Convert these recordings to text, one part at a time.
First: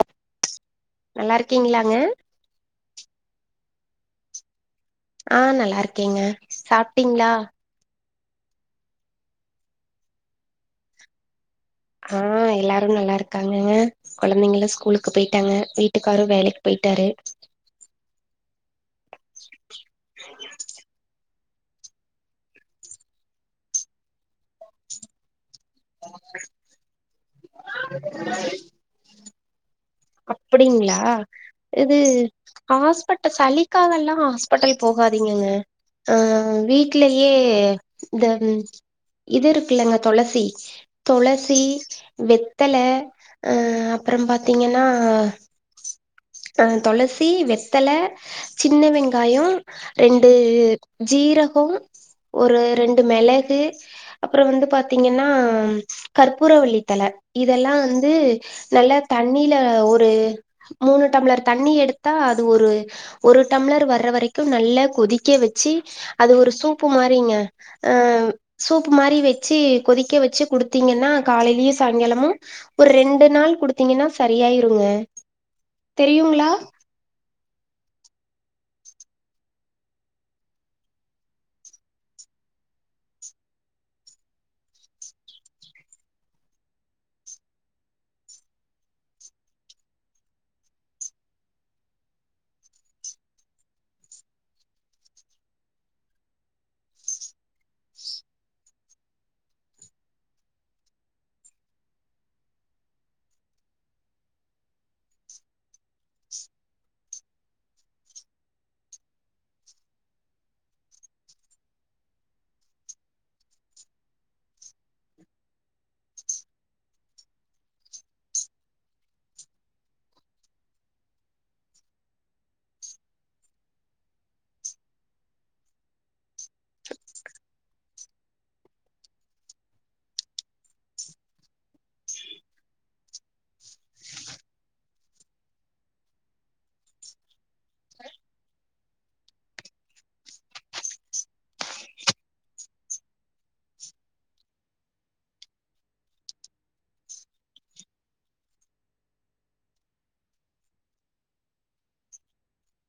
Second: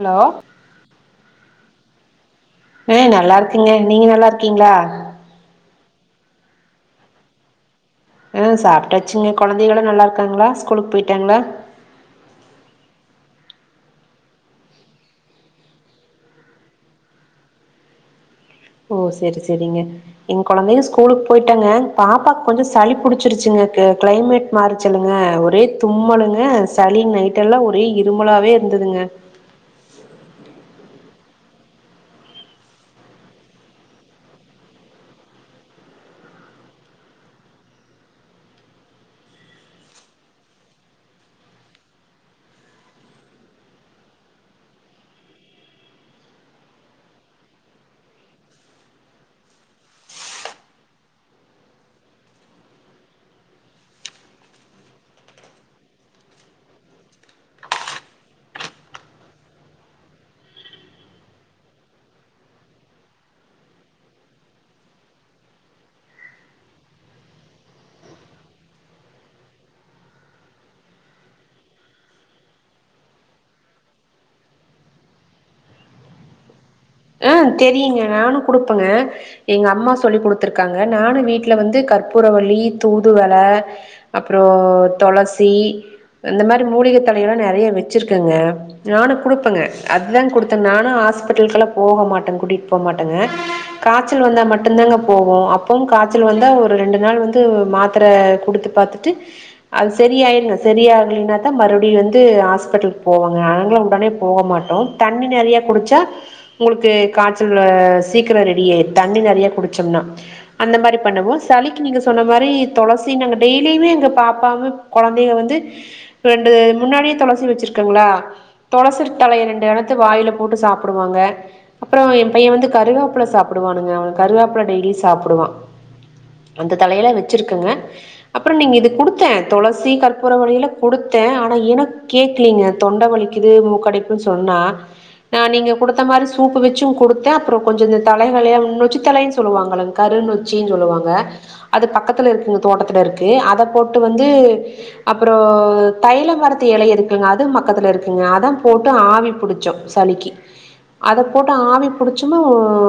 allow நல்லாரிக்கிங்ளாங்க ஆ நல்லாருக்கங்க நீங்க நல்லா இருக்கீங்ளா ஆ நல்லாருக்கேங்க சாப்டீங்களா ஆ சாப்டாச்சுங்க கொழந்தைங்களா நல்லாருக்காங்களா ஸ்கூலுக்கு போய்டாங்களா ஆ எல்லாரு நல்லாருக்காங்கங்க கொழந்தைங்களும் ஸ்கூலுக்கு போய்டாங்க வீட்டுக்காரும் வேலைக்கு போய்டாரு ஓ செரி செரிங்க நிங்க குழந்தைல ஸ்கூலுக்கு போய்டங்க பாப்பாக் கொஞ்சோம் சளி புடிச்சிருச்சுங்க கிளைமேட் மாறுச்சல்லங்க ஒரே தும்மலுங்க சளி நைட்டல்லா ஒரே இரும்பலாவே இருந்துதுங்க அப்டிங்ளா இது ஹாஸ்பிட்ட சளிக்காகல்லாம் ஹாஸ்பிட்டல் போகாதீங்கங்க அ வீட்லயே இந்த இது இருக்கல்லங்க தொளசி தொளசி வெத்தல ஆ அப்பறோம் பாத்தீங்கன் ன்னா அ தொளசி வெத்தல சின்ன வெங்காய்யோம் ரெண்டு ஜீரகோம் ஒரு ரெண்டு மெளகு அப்றோம் வந்து பாத்தீங்கன்னா கற்பூரவல்லித்தல இதெல்லாம் வந்து நல்லா தண்ணில ஒரு மூணு டம்ளர் தண்ணி எடுத்தா அது ஒரு ஒரு டம்ளர் வர்ற வரைக்கு நல்ல கொதிக்க வச்சு அது ஒரு சூப்பு மாறிங்க அ சூப்பு மாறி வெச்சு கொதிக்க வெச்சு குடுத்தீங்கன்னா காலையிலயும் சாங்காலமும் ஒரு ரெண்டு நாள் குடுத்தீங்கன்னா சரியாயிருங்க தெரியுங்களா ஆ தெரியுங்க நானு குடுப்பங்க எங்க அம்மா சொல்லி் குடுத்துருக்காங்க நானு வீட்ல வந்து கற்பூர வல்லி தூதுவள அப்றோ தொளசி அந்த மாரி மூலிக தழையல்லா நெறைய வெச்சிருக்கங்க நானு குடுப்பங்க அதுதா குடுத்த நானு ஹாஸ்பிட்டலு்கலா போக மாட்டங் கூட்டிட்டு போ மாட்டங்க காச்சல் வந்தா மட்டுதாங்க போவோ அப்போவு கா ச்சல் வந்தா ஒரு ரெண்டு நாள் வந்து மாத்தர குடுத்து பாத்துட்டு அது சரி ஆயர்னு சரியகலைனா தா மறுபடியு வந்து ஹாஸ்பிட்டலுக்கு போவோங்க நாங்களு உடனே போகமா ட்டோ தண்ணீ நெறைய குடிச்சா உங்களுக்கு காச்சல் சீக்கிரோ ரெடியாயிடு தண்ணி நெறைய குடுச்சோம்னா அந்த மாரி பண்ணுவோ சளிக்கு நீங்க சொன்ன மாரி தொளசி நாங்க டெய்லியுமே எங்க பாப்பாமு கொழந்தைங்க வந்து ரெண்டு முன்னாடியே தொளசி வச்சிருக்கங்களா தொளசிர் தழையை ரெண்டு எடுத்து வாயில் போட்டு சாப்பிடுவாங்க அப்றோ ஏ பையே வந்து கருகாப்பல சாப்டுவானுங்க அவே கருகாப்பல டெய்லியு சாப்டுவா அந்த தலையெல்லா வெச்சிருக்கங்க அப்றோ நீங்க இது குடுத்தே தொளசி கற்பூர வல்லிலா குடுத்தே ஆனா எனக் கேக்லீங்க தொண்டவலிக்கிது மூக்கடைப்பு சொன்னா நா நீங்க குடுத்த மாரி சூப்பு வெச்சும் குடுத்தே அப்றோ கொஞ்சோ இந்த தலைவழியா நொச்சி தழைனு சொல்லுவாங்கள அத கரு நொச்சி சொல்லுவாங்க அது பக்கத்துல இருக்குங்க தோட்டத்துல இருக்கு அத போட்டு வந்து அப்பறோ தைலமரத்து எல இருக்குங்க அது மக்கத்துல இருக்குங்க அத போட்டு ஆவி புடுச்சோ சளிக்கு அத போட்டு ஆவி புடிச்சுமே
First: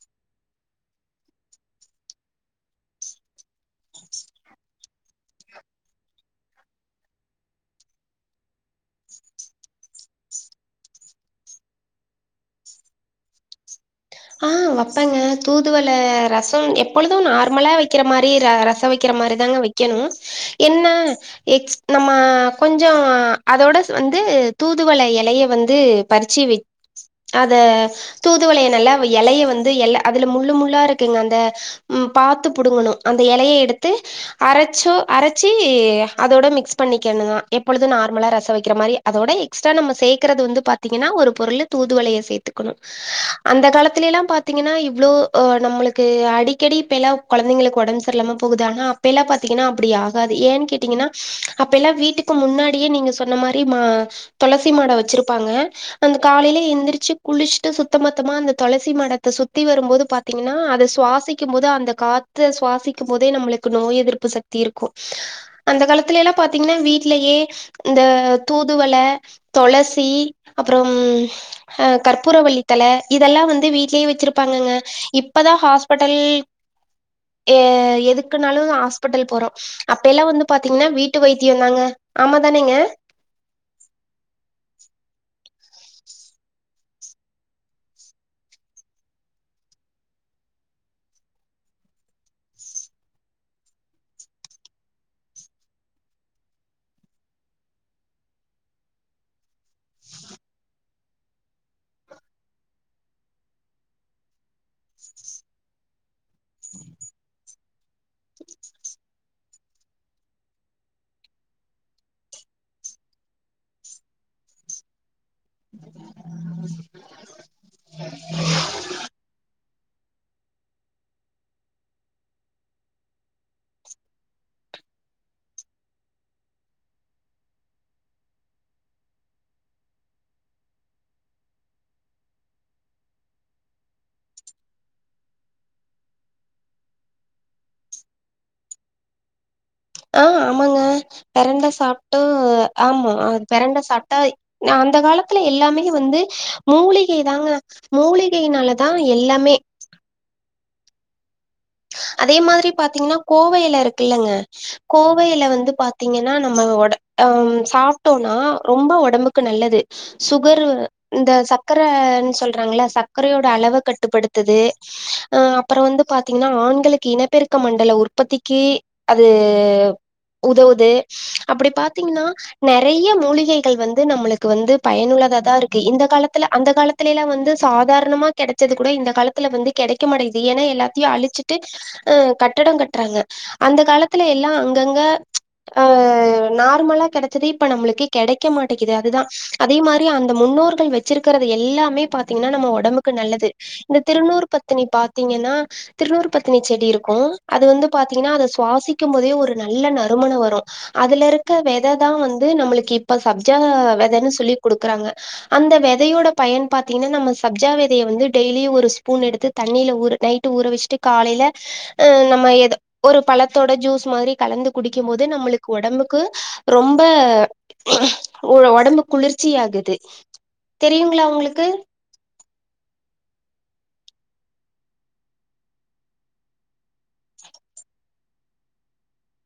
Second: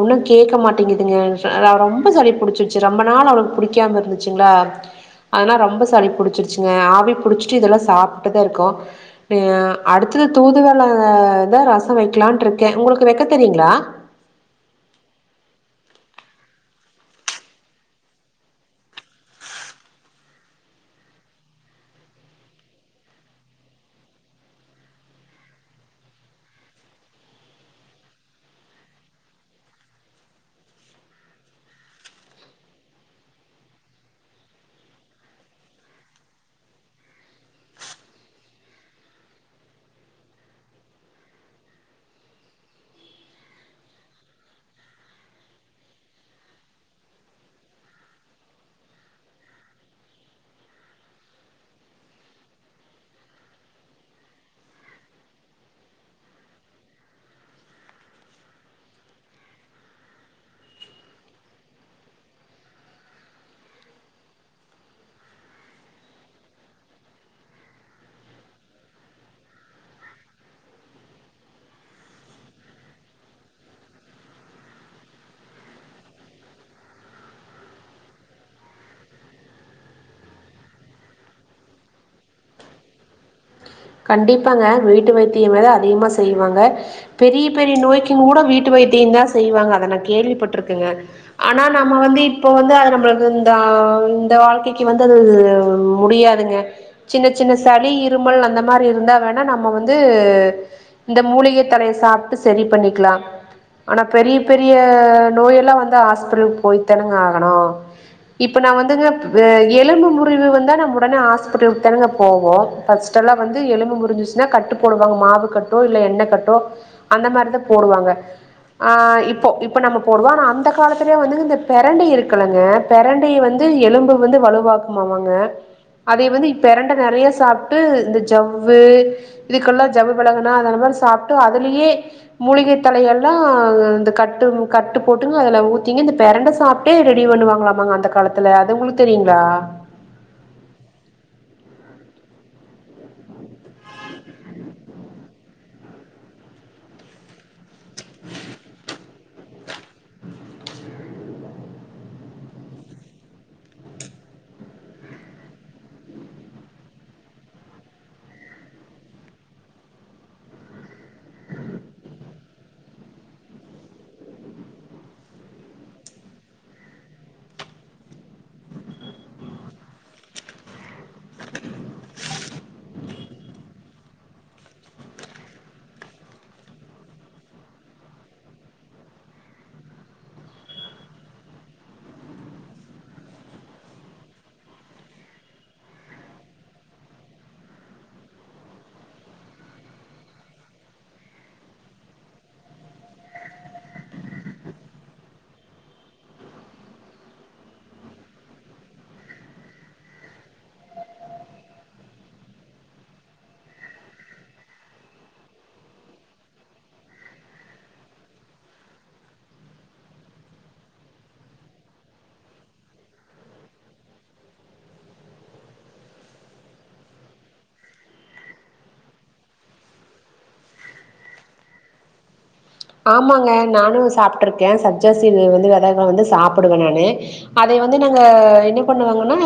உன்னும் கேட்க மாட்டேங்குதுங்க ரொம்ப சளி புடிச்சு ரொம்ப நாள் அவளுக்கு புடிக்காம இருந்துச்சுங்களா ஆனா ரொம்ப சளி புடிச்சிருச்சிங்க ஆவி புடிச்சிட்டு இதெல்லா சாப்ட்டுதா இருக்கோ அடுத்தது தூதுவளதா ரசோ வெக்கலான்னுருக்கே உங்களுக்கு வெக்க தெரியுங்களா ஆ வெப்பேங்க தூதுவள ரசம் எப்பொழுதும் நார்மலா வெக்கிற மாரி ரசோ வை வெக்கிற மாரி தாங்க வெக்கணு என்ன எக்ஸ் நம்ம கொஞ்சோ அதோட வந்து தூதுவள எலைய வந்து பறிச்சு வச் அத தூதுவளய நல்ல எலய வந்து எல்ல அதுல முள்ளு முள்ளா இருக்கு அந்த உம் பாத்து புடுங்கணு அந்த எலய எடுத்து அரைச்சோ அரச்சி அதோட மிக்ஸ் பண்ணிக்கணுந்தா எப்பொழுதும் நார்மலா ரசொ வெக்கிற மாதிரி அதோட எக்ஸ்ட்ரா நம்ம சேக்குறது வந்து பாத்தீங்கன்னா ஒரு பொருள் தூதுவளய சேத்துக்கனு அந்த காலத் இப்பத்தெல்லா பாத்தீங்கன்னா இவ்ளோ நம்மளுக்கு அடிக்கடி இப்ப எல்லா கொழந்தைங்களுக்கு ஒடம்பு சரியில்லாம போகுது ஆனா அப்ப எல்லா பாத்தீங்கன்னா அப்டி ஆகாது ஏன்னு கேட்டீங்கன்னா அப்ப எல்லா வீட்டுக்கு முன்னாடியே நீங்க சொன்ன மாரி மா தொளசி மாடம் வச்சிருப்பாங்க அந்த காலைல எந்திரிச்சு குளிச்ட்டு சுத்தமத்தமா அந்த தொளசி மாடத்த சுத்தி வரும்போது பாத்தீங்கன்னா அத சுவாசிக்கும் போது அந்த காத்த சுவாசிக்கும் போதே நம்மளுக்கு நோய் எதிர்ப்பு சக்தி இருக்கும் அந்த காலத்துல எல்லா பாத்தீங்கன்னா வீட்லயே இந்த தூதுவள தொளசி அப்பறம் ஆ கற்பூரவள்ளி தல இத் இதெல்லாம் வந்து வீட்லயே வச்சிருப்பாங்கங்க இப்பதான் ஹாஸ்பட்டல் ஏ எதுக்குனாலும் ஆஸ்பட்டல் போறோ அப்பயெல்லா வந்து பாத்தீங்கன்னா வீட்டு வைத்தியோ தாங்க ஆமா தானேங்க கண்டிப்பாங்க வீட்டு வைத்தியோ வேல அதிகமா செய்வாங்க பெரிய பெரிய நோய்க்கு கூட வீட்டு வைத்தியோ தா செய்வாங்க அத நா கேள்விப்பட்டுருக்கன்ங்க ஆனா நம்ம வந்து இப்போ வந்து அது நம்ளுக்கு இந்த ஆ இந்த வாழ்க்கைக்கு வந்து அது முடியாதுங்க சின்ன சின்ன சளி இருமல் அந்த மா மாரி இருந்தா வேணா நம்ம வந்து இந்த மூலிகை தலய சாப்ட்டு சரி பண்ணிக்கலா அனா பெரிய பெரிய நோயல்லா வந்தா ஹாஸ்பிட்டலுக்கு போய் தானுங்க ஆகனு இப்போ நா வந்துங்க எலும்பு முறிவு வந்தா நம்ம உடனே ஹாஸ்பிட்டலுக்கு தாங்க போவோ ஃபர்ஸ்டல்லா வந்து எலும்பு முறிஞ்சிரிச்ன்னா கட்டு போடுவாங்க மாவு கட் ட்டோ இல்ல எண்ண கட்டோ அந்த மாரிதான் போடுவாங்க ஆ இப்போ இப் இப்ப நம்ம போடுவோ ஆனா அந்த காலத்திலே வந்து இந்த பெரண்ட இருக்குல்லங்க பெரண்டய வந்து எலும்பு வந்து வலுவாக் குமாங்க அதே வந்து இப் பெரண்ட நெறய சாப்ட்டு இந்த ஜூ ஜவ்வு இதுக்கெல்லா ஜவ்வு விலகுனா அந்த மாரி சாப்ட்டு அதுலியே மூலிகை தழைகல்லா இந்த கட்டு கட்டு போட்டுங்க அதுல ஊத்திங்க இந்த பெரண்ட சாப் ட்டேய் ரெடி பண்ணுவாங்களாமாங்க அந்த காலத்துல அது உங்ளுக்கு தெரியுங்ளா ஆ ஆமாங்க பெரண்ட சாப்ட்டு ஆமா பெரண்ட சாப்ட்டா நா அந்த காலத்துல எல்லாமே வந்து மூலிகை தாங்க மூலிகைனால தா எல்லாமே அதே மாரி பாத்தீங்ன்னா கோவ எல இருக்குல்லங்க கோவ எல வந்து பாத்தீங்கன்னா நம்ம ஒட அம் சாப்ட்டோனா ரொம்ப ஒடம்புக்கு நல்லது சுகர்ரு இந்த சக்கரன்னு சொல்றாங்கள்ல சக்கரயோட அளவ கட்டுப்படுத்துது அ அப்பற வந்து பாத்தீங்ன்னா ஆண் களுக்கு இனப்பெருக்க மண்டல உற்பத்திக்கு அது உதவுது அப்டி பாத்தீங்ன்னா நெறைய மூலிகைகள் வந்து நம்மளுக்கு வந்து பயனுள்ளத தா ருக்கு இந்த காலத்துல அந்த கால த்துலேலா வந்து சாதாரணமா கெடைச்சது கூட இந்த காலத்துல வந்து கெடைக்க மாட்டெக்கிது ஏன்னா எல்லாத்தியு அழிச்சு ட்டு ஆ கட்டட கட்றாங்க அந்த காலத்துல எல்லா அங்கங்க ஆ நார்மலா கெடச்சது இப்ப நம்மளுக்கு கெடைக்க மாட்டேகிது அது தா அதே மாரி அந்த முன்னோர்கள் வச்சிருக்கிறது எல்லாமே பாத்தீங்ன்னா நம்ம ஒடம்புக்கு நல்லது இந்த திருநூர் பத்தினி பாத்தீங்கன்னா திருநூர் பத்தினி செடி இருக்கும் அது வந்து பாத்தீங்ன்னா அத சுவாசிக்கும் போதே ஒரு நல்ல நறுமணம் வரும் அதுல இருக்க வித தா வந்து நம்மளுக்கு இப்ப சப்ஜா விதைன்னு சொல்லி குடுக்குறாங்க அந்த விதயோட பயன் பாத்தீங்ன்னா நம்ம சப்ஜா விதைய வந்து டெய்லியும் ஒரு ஸ்பூன் எடுத்து தண்ணில ஊற நைட்டு ஊற வச்சுட்டு காலையில ஆ நம்ம எதோ ஒரு பழத்தோட ஜூஸ் மாரி கலந்து குடிக்கும் போது நம்மளுக்கு ஒடம்புக்கு ரொம்ப ஒடம்பு குளிர்ச்சி ஆகுது தெரியுங்ளா உங்களுக்கு ஆமாங்க நானு சாப்ட்ருக்கே சப்ஜா சீட் வந்து வெத தா வந்து சாப்புடுவே நானு அதைய வந்து நாங்க என்ன பண்ணுவாங்கன்னா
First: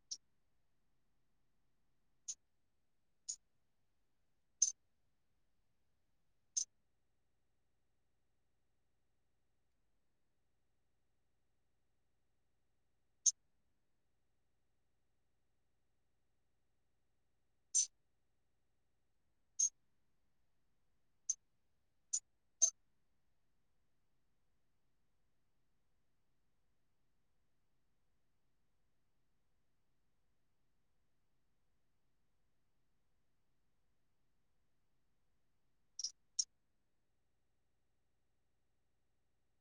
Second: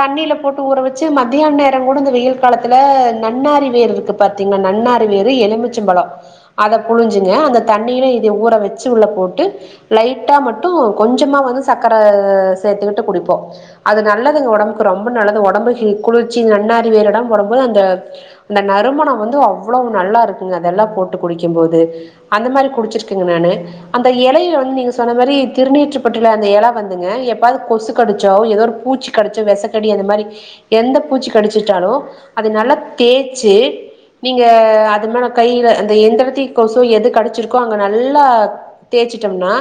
தண்ணில போட்டு ஊறவச்சு மத்தியான் நேரோ கூட இந்த வெயில் காலத்துல நன்னாரி வேர் இருக்கு பா த்திங்னா நன்னாரி வேறு எலுமிச்சம்பலோ அத புழிஞ்சு ங்க அந்த தண்ணியில இதிய ஊற வச்சு உள்ள போட்டு லைட்டா மட்டூ கொஞ்சமா வந்து சக்கர சேத்துக்கிட்டு குடிப்போ அது நல்லதுங்க ஒடம்புக்கு ரொம்ப நல்லது ஒடம்புக்கி குளிர்ச்சி நன்னாரி வேர்றுடா போடம் போது அந்த இந்த நறுமணம் வந்து அவ்வளவ்வு நல்லா இருக்குங்க அதெல்லா போட்டு குடிக்கிம் போது அந்த மாரி குடிச்சிருக்ங்க நானு அந்த எலைய வந்து நீங்க சொன்ன மாரி திருநீற்ற பட்டுல அந்த எல வந்துங்க எப்பாவ்து கொசு கடிச்சோ ஏதோ ஒரு பூச்சி கடிச்சோ வெசக்கடி அந்த மாரி எந்த பூச்சி கடிச்சிட்டாலு அத நல்லா தேச்சு நீங்க அது மேல கைய்ல அந்த எந்த எடத்தி ஸோ எது கடிச்சிருக்கோ அங்க நல்லா தேச்சிட்டோம்னா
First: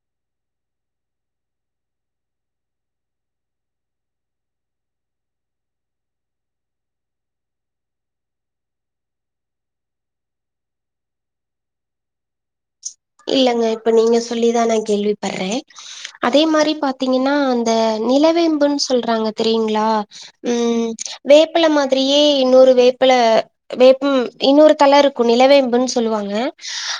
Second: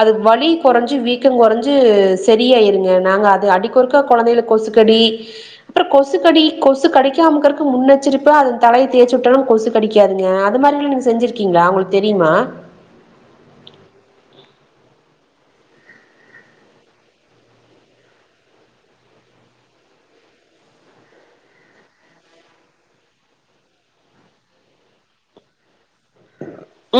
அது வழி கொறஞ்சு வீக்கொ கொறஞ்சு சரி ஆயிருங்க நாங்க அது அடிக்கொறுக்கா குழந்தைதுல கொசு கடி அப்றம் கொசு கடி கொசு கடிக்காமக்றதுக்கு முன்னெச்சரிப்பா அத தலய தேச்சு விட்டோம்னா கொசு கடிக்காதுங்க அது மாரி ல்லாம் நீங்க செஞ்சிருக்கீங்ளா உங்ளுக்கு தெரியுமா இல்லங்க இப்ப நீங்க சொல்லிதா நா கேள்வி படுறேன் அதே மாரி பாத்தீங்கனா அந்த நிலவேம்புன்னு சொல்றாங்க தெரியுங்ளா ம் வேப்பல மாதிரியே இன்னொரு வேப்பல வேப்பும் இன்னொரு தல இருக்கும் நிலவேம்புன்னு சொல்லுவாங்க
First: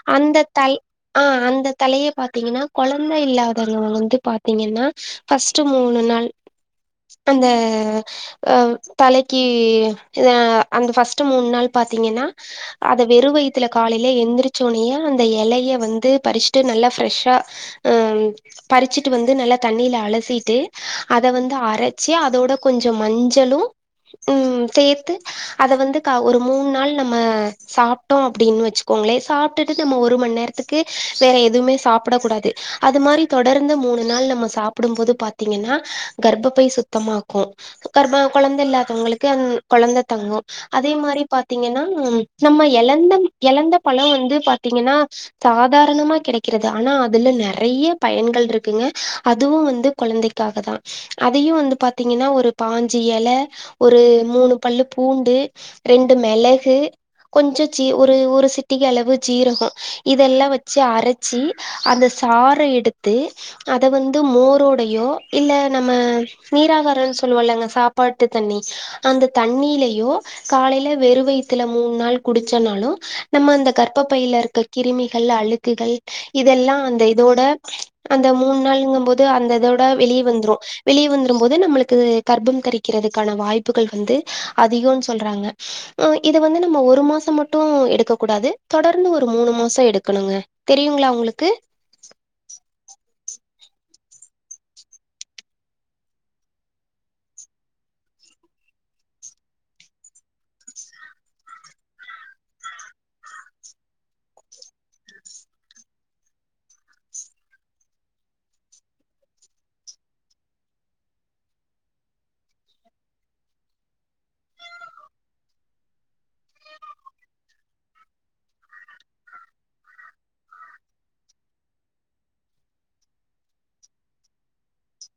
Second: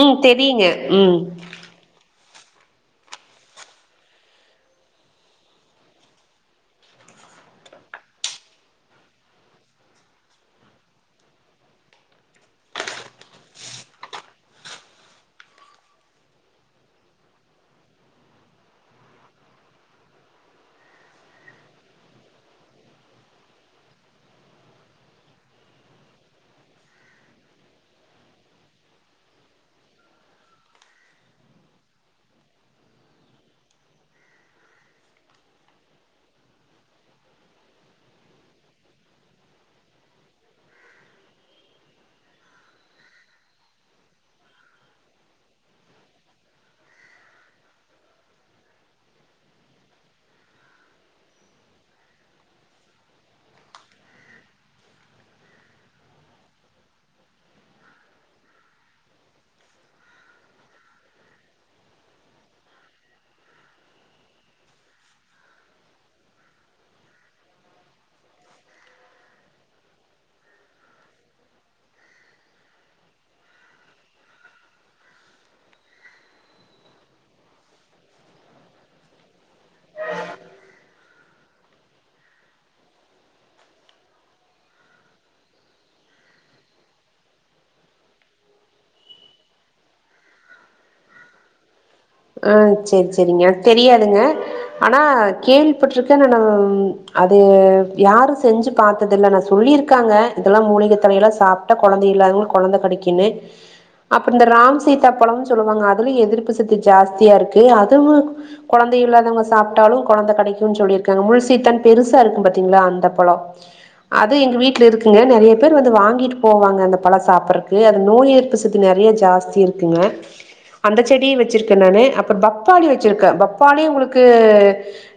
ம் அந்த தெரியுங்க தல் ம் ஆ அந்த தழைய பாத்தீங்கனா கொழந்த இல்லாதவங்க வந்து பாத்தீங்கனா பஸ்ட்டு மூணு நாள் அந்த அ தலைக்கு அந்த பஸ்ட்ட் மூணு நாள் பாத்தீங்கனா அத வெறு வய்த்துல காலைல எந்திரிச்சோனையே அந்த எலைய வந்து பறிச்சுட்டு நல்லா ஃப்ரெஷ்ஷா அ பறிச்சிட்டு வந்து நல்லா தண்ணியில அலசிட்டு அத வந்து அரச்சி அதோட கொஞ்சம் மஞ்சளு ம் சேத்து அத வந்து க ஒரு மூணு நாள் நம்ம சாப்ட்டோம் அப்டின்னு வச்சுோங்களே சாப்ட்டுட்டு ட்டு நம்ம ஒரு மணி நேரத்துக்கு வேற எதுமே சாப்டக் கூடாது அது மாரி தொடர்ந்து மூணு நாள் நம்ம சாப் ப்டும் போது பாத்தீங்கனா கர்பப்பை சுத்தமாக்கும் கர்ப கொழந்த இல்லாதவங்களுக்கு அ கொழந்த தங்கும் அதே மாரி பாத்தீங்கனா நம்ம எழந்த எழந்த பழம் வந்து பாத்தீங்கனா சாதாரணமா கெடக்கிறது ஆனா அதுல நெறைய பயன்கள் இருக்குங்க அதுவும் வந்து கொழந்தைக் க்காக தா அதையும் வந்து பாத்தீங்கனா ஒரு பாஞ்சு எல ஒரு மூணு பல்லு பூண்டு ரெண்டு மெளகு கொஞ்சம் சி ஒரு ஒரு சிட்டிக அளவு ஜீரகம் இதெல்லா வச்சு அரச்சி அந்த சார எடுத்து அத வந்து மோரோடையோ இல்ல நம்ம நீராகாரன் சொல்லுவலங்க சாப்பாட்டு தண்ணி அந்த தண்ணிலயோ காலையில வெறு வய்த்துல மூணு நாள் குடிச்சனாலும் நம்ம அந்த கர்ப் ப்ப பைல இருக்க கிருமிகள் அழுக்குகள் இதெல்லா அந்த இதோட அந்த மூணு நாள்ங்கும்போது அந்த இதோட வெளியே வந்துரும் வெளிய வந்துரும் போது நம்மளுக்கு கர்ப்பம் தரிக்றதுக்கான வாய்ப்புகள் வந்து அதிகோம் சொல்றாங்க ம் இத வந்து நம்ம ஒரு மாசம் மட்டு எடுக்க கூடாது தொடர்ந்து ஒரு மூணு மாசம் எடுக்கணுங்க தெரியுங்களா உங்களுக்கு அ சேரி சேரிங்க தெரியாதுங்க ஆனா கேள்விப்பட்ருக்கேன் ஆனா அது யாரும் செஞ்சுப் பாத்ததுல்ல னா சொல்லிருக்காங்க இதெல்லா மூலிக தண்ணியெல்லா சாப்ட்டா கொழந்தை இல்லாதவங்ளுக்கு கொழந்த கெடைக்குனு அப்ற இந்த ராம் சீதா பழம்னு சொல்லுவாங்க அதுலும் எதிர்ப்பு சத்தி ஜாஸ்தியா இருக்கு அதுவும் கொழந்தை இல்லாதவங்க சாப்ட்டாலும் கொழந்த கெடைக்குன்னு சொல்லியிருக்காங்க முழுசீத்தன் பெருசா இருக்கும் பாத்தீங்களா அந்த பழோம் அது எங்க வீட்ல இருக்குங்க நெறைய பேர் வந்து வாங்கிட்டு போவாங்க அந்த பழம் சாப்றக்கு அந்த நோய் எதி ப்பு சத்து நெறய ஜாஸ்தி இருக்குங்க அந்த செடியை வச் சிருக்கேன் நானு அப்புறம் பப்பாளி வச்சிருக்கேன் பப்பாளி உங்களுக்கு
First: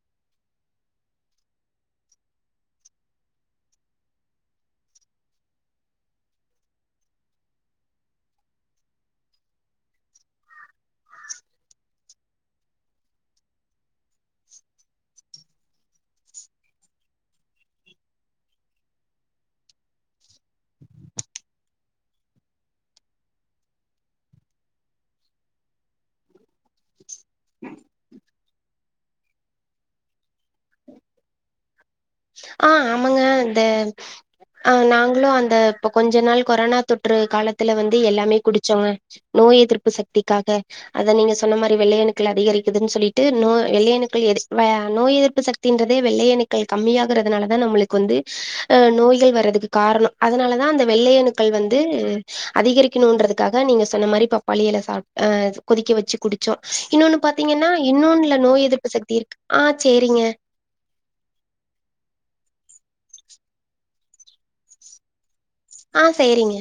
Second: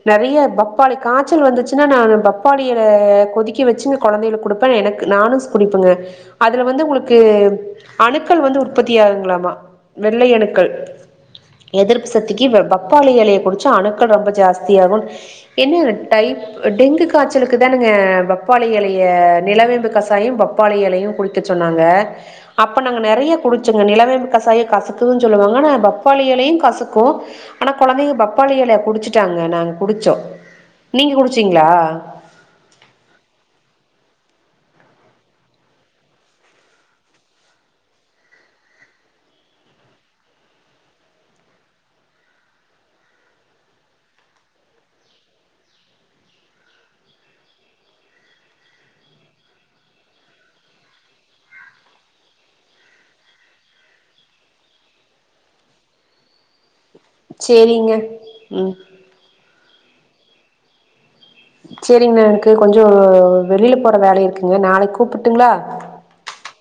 நெறைய பப்பாளி காய்ச்சல் வந்துச்சுனா நானு பப்பாளிய கொதிக்க வச்சுங் கொழந்தைகளுக் கொடுப்பேன் எனக் நானும் குடிப்பங்க அதுல வந்து உங்களுக்கு அணுக்கள் வந்து உற்பத்தி ஆகுங்களாமா வெள்ளை அணுக்கள் அ எதிர்ப்பு சத்திக்கு இந்த பப்பாளி இலைய குடிச்சா அணுக்கள் ரொம்ப ஜாஸ்தியா ஆகும் என்ன டைம் டெங்கு காய்ச்சலுக்கு தானங்க பப்பாளி எலைய நிலவேம்பு கசாயம் பப்பாளி எலையு குடுப் சொன்னாங்க அப்ப நாங்க நறைய குடிச்சங்க நிலவேம்பு கசாயம் கசக்குதுன்னு சொல்லுவாங்க ஆனா பப் பாப்பாளி எலையு கசுக்கு ஆனா குழந்தைங்க பப் பப்பாளி எல குடிச்சுட்டாங்க நாங்க குடிச்சோ நீங்க குடிச்சிங்களா ஆ ஆமாங்க அந்த அ நாங்களு அந்த இப்ப கொஞ்ச நாள் கொரனா தொற்று காலத்துல வந்து எல்லாமே குடிச்சோங்க நோய் எதிர்ப்பு சக்திக்காக அத நீங்க சொன்ன மாரி வெள்ளையணுக்கள் அதிகரிக்குதுன்னு சொல்லிட்டு நோய் வெள்ளையணுக்கள் நோய் எதிர்ப்பு சக் தின்றதே வெள்ளை அணுக்கள் கம்மியாகறதுனால தா நம்மளுக்கு வந்து அ நோய்கள் வர்றதுக்கு காரணோ அதனாலதா அந்த வெள்ளை அணுக்கள் வந்து அதிகரிக்கணுன்றதுக்காக நீங்க சொன்ன மாரி பப்பாளி எல சாப் கொதிக்க வச்சு குடுச் இன்னொன்னு பாத்தீங்கன்னா சேரிங்க இன்னொன்னுல நோய் ம் எதிர்ப்பு சக்தி இருக்கு ஆ சேரிங்க சரிங்க எனக்கு கொஞ்சோ வெளில போற வேலை இருக்குங்க நாளைக்கு கூப்புட்டுங்களா ஆ சேரிங்க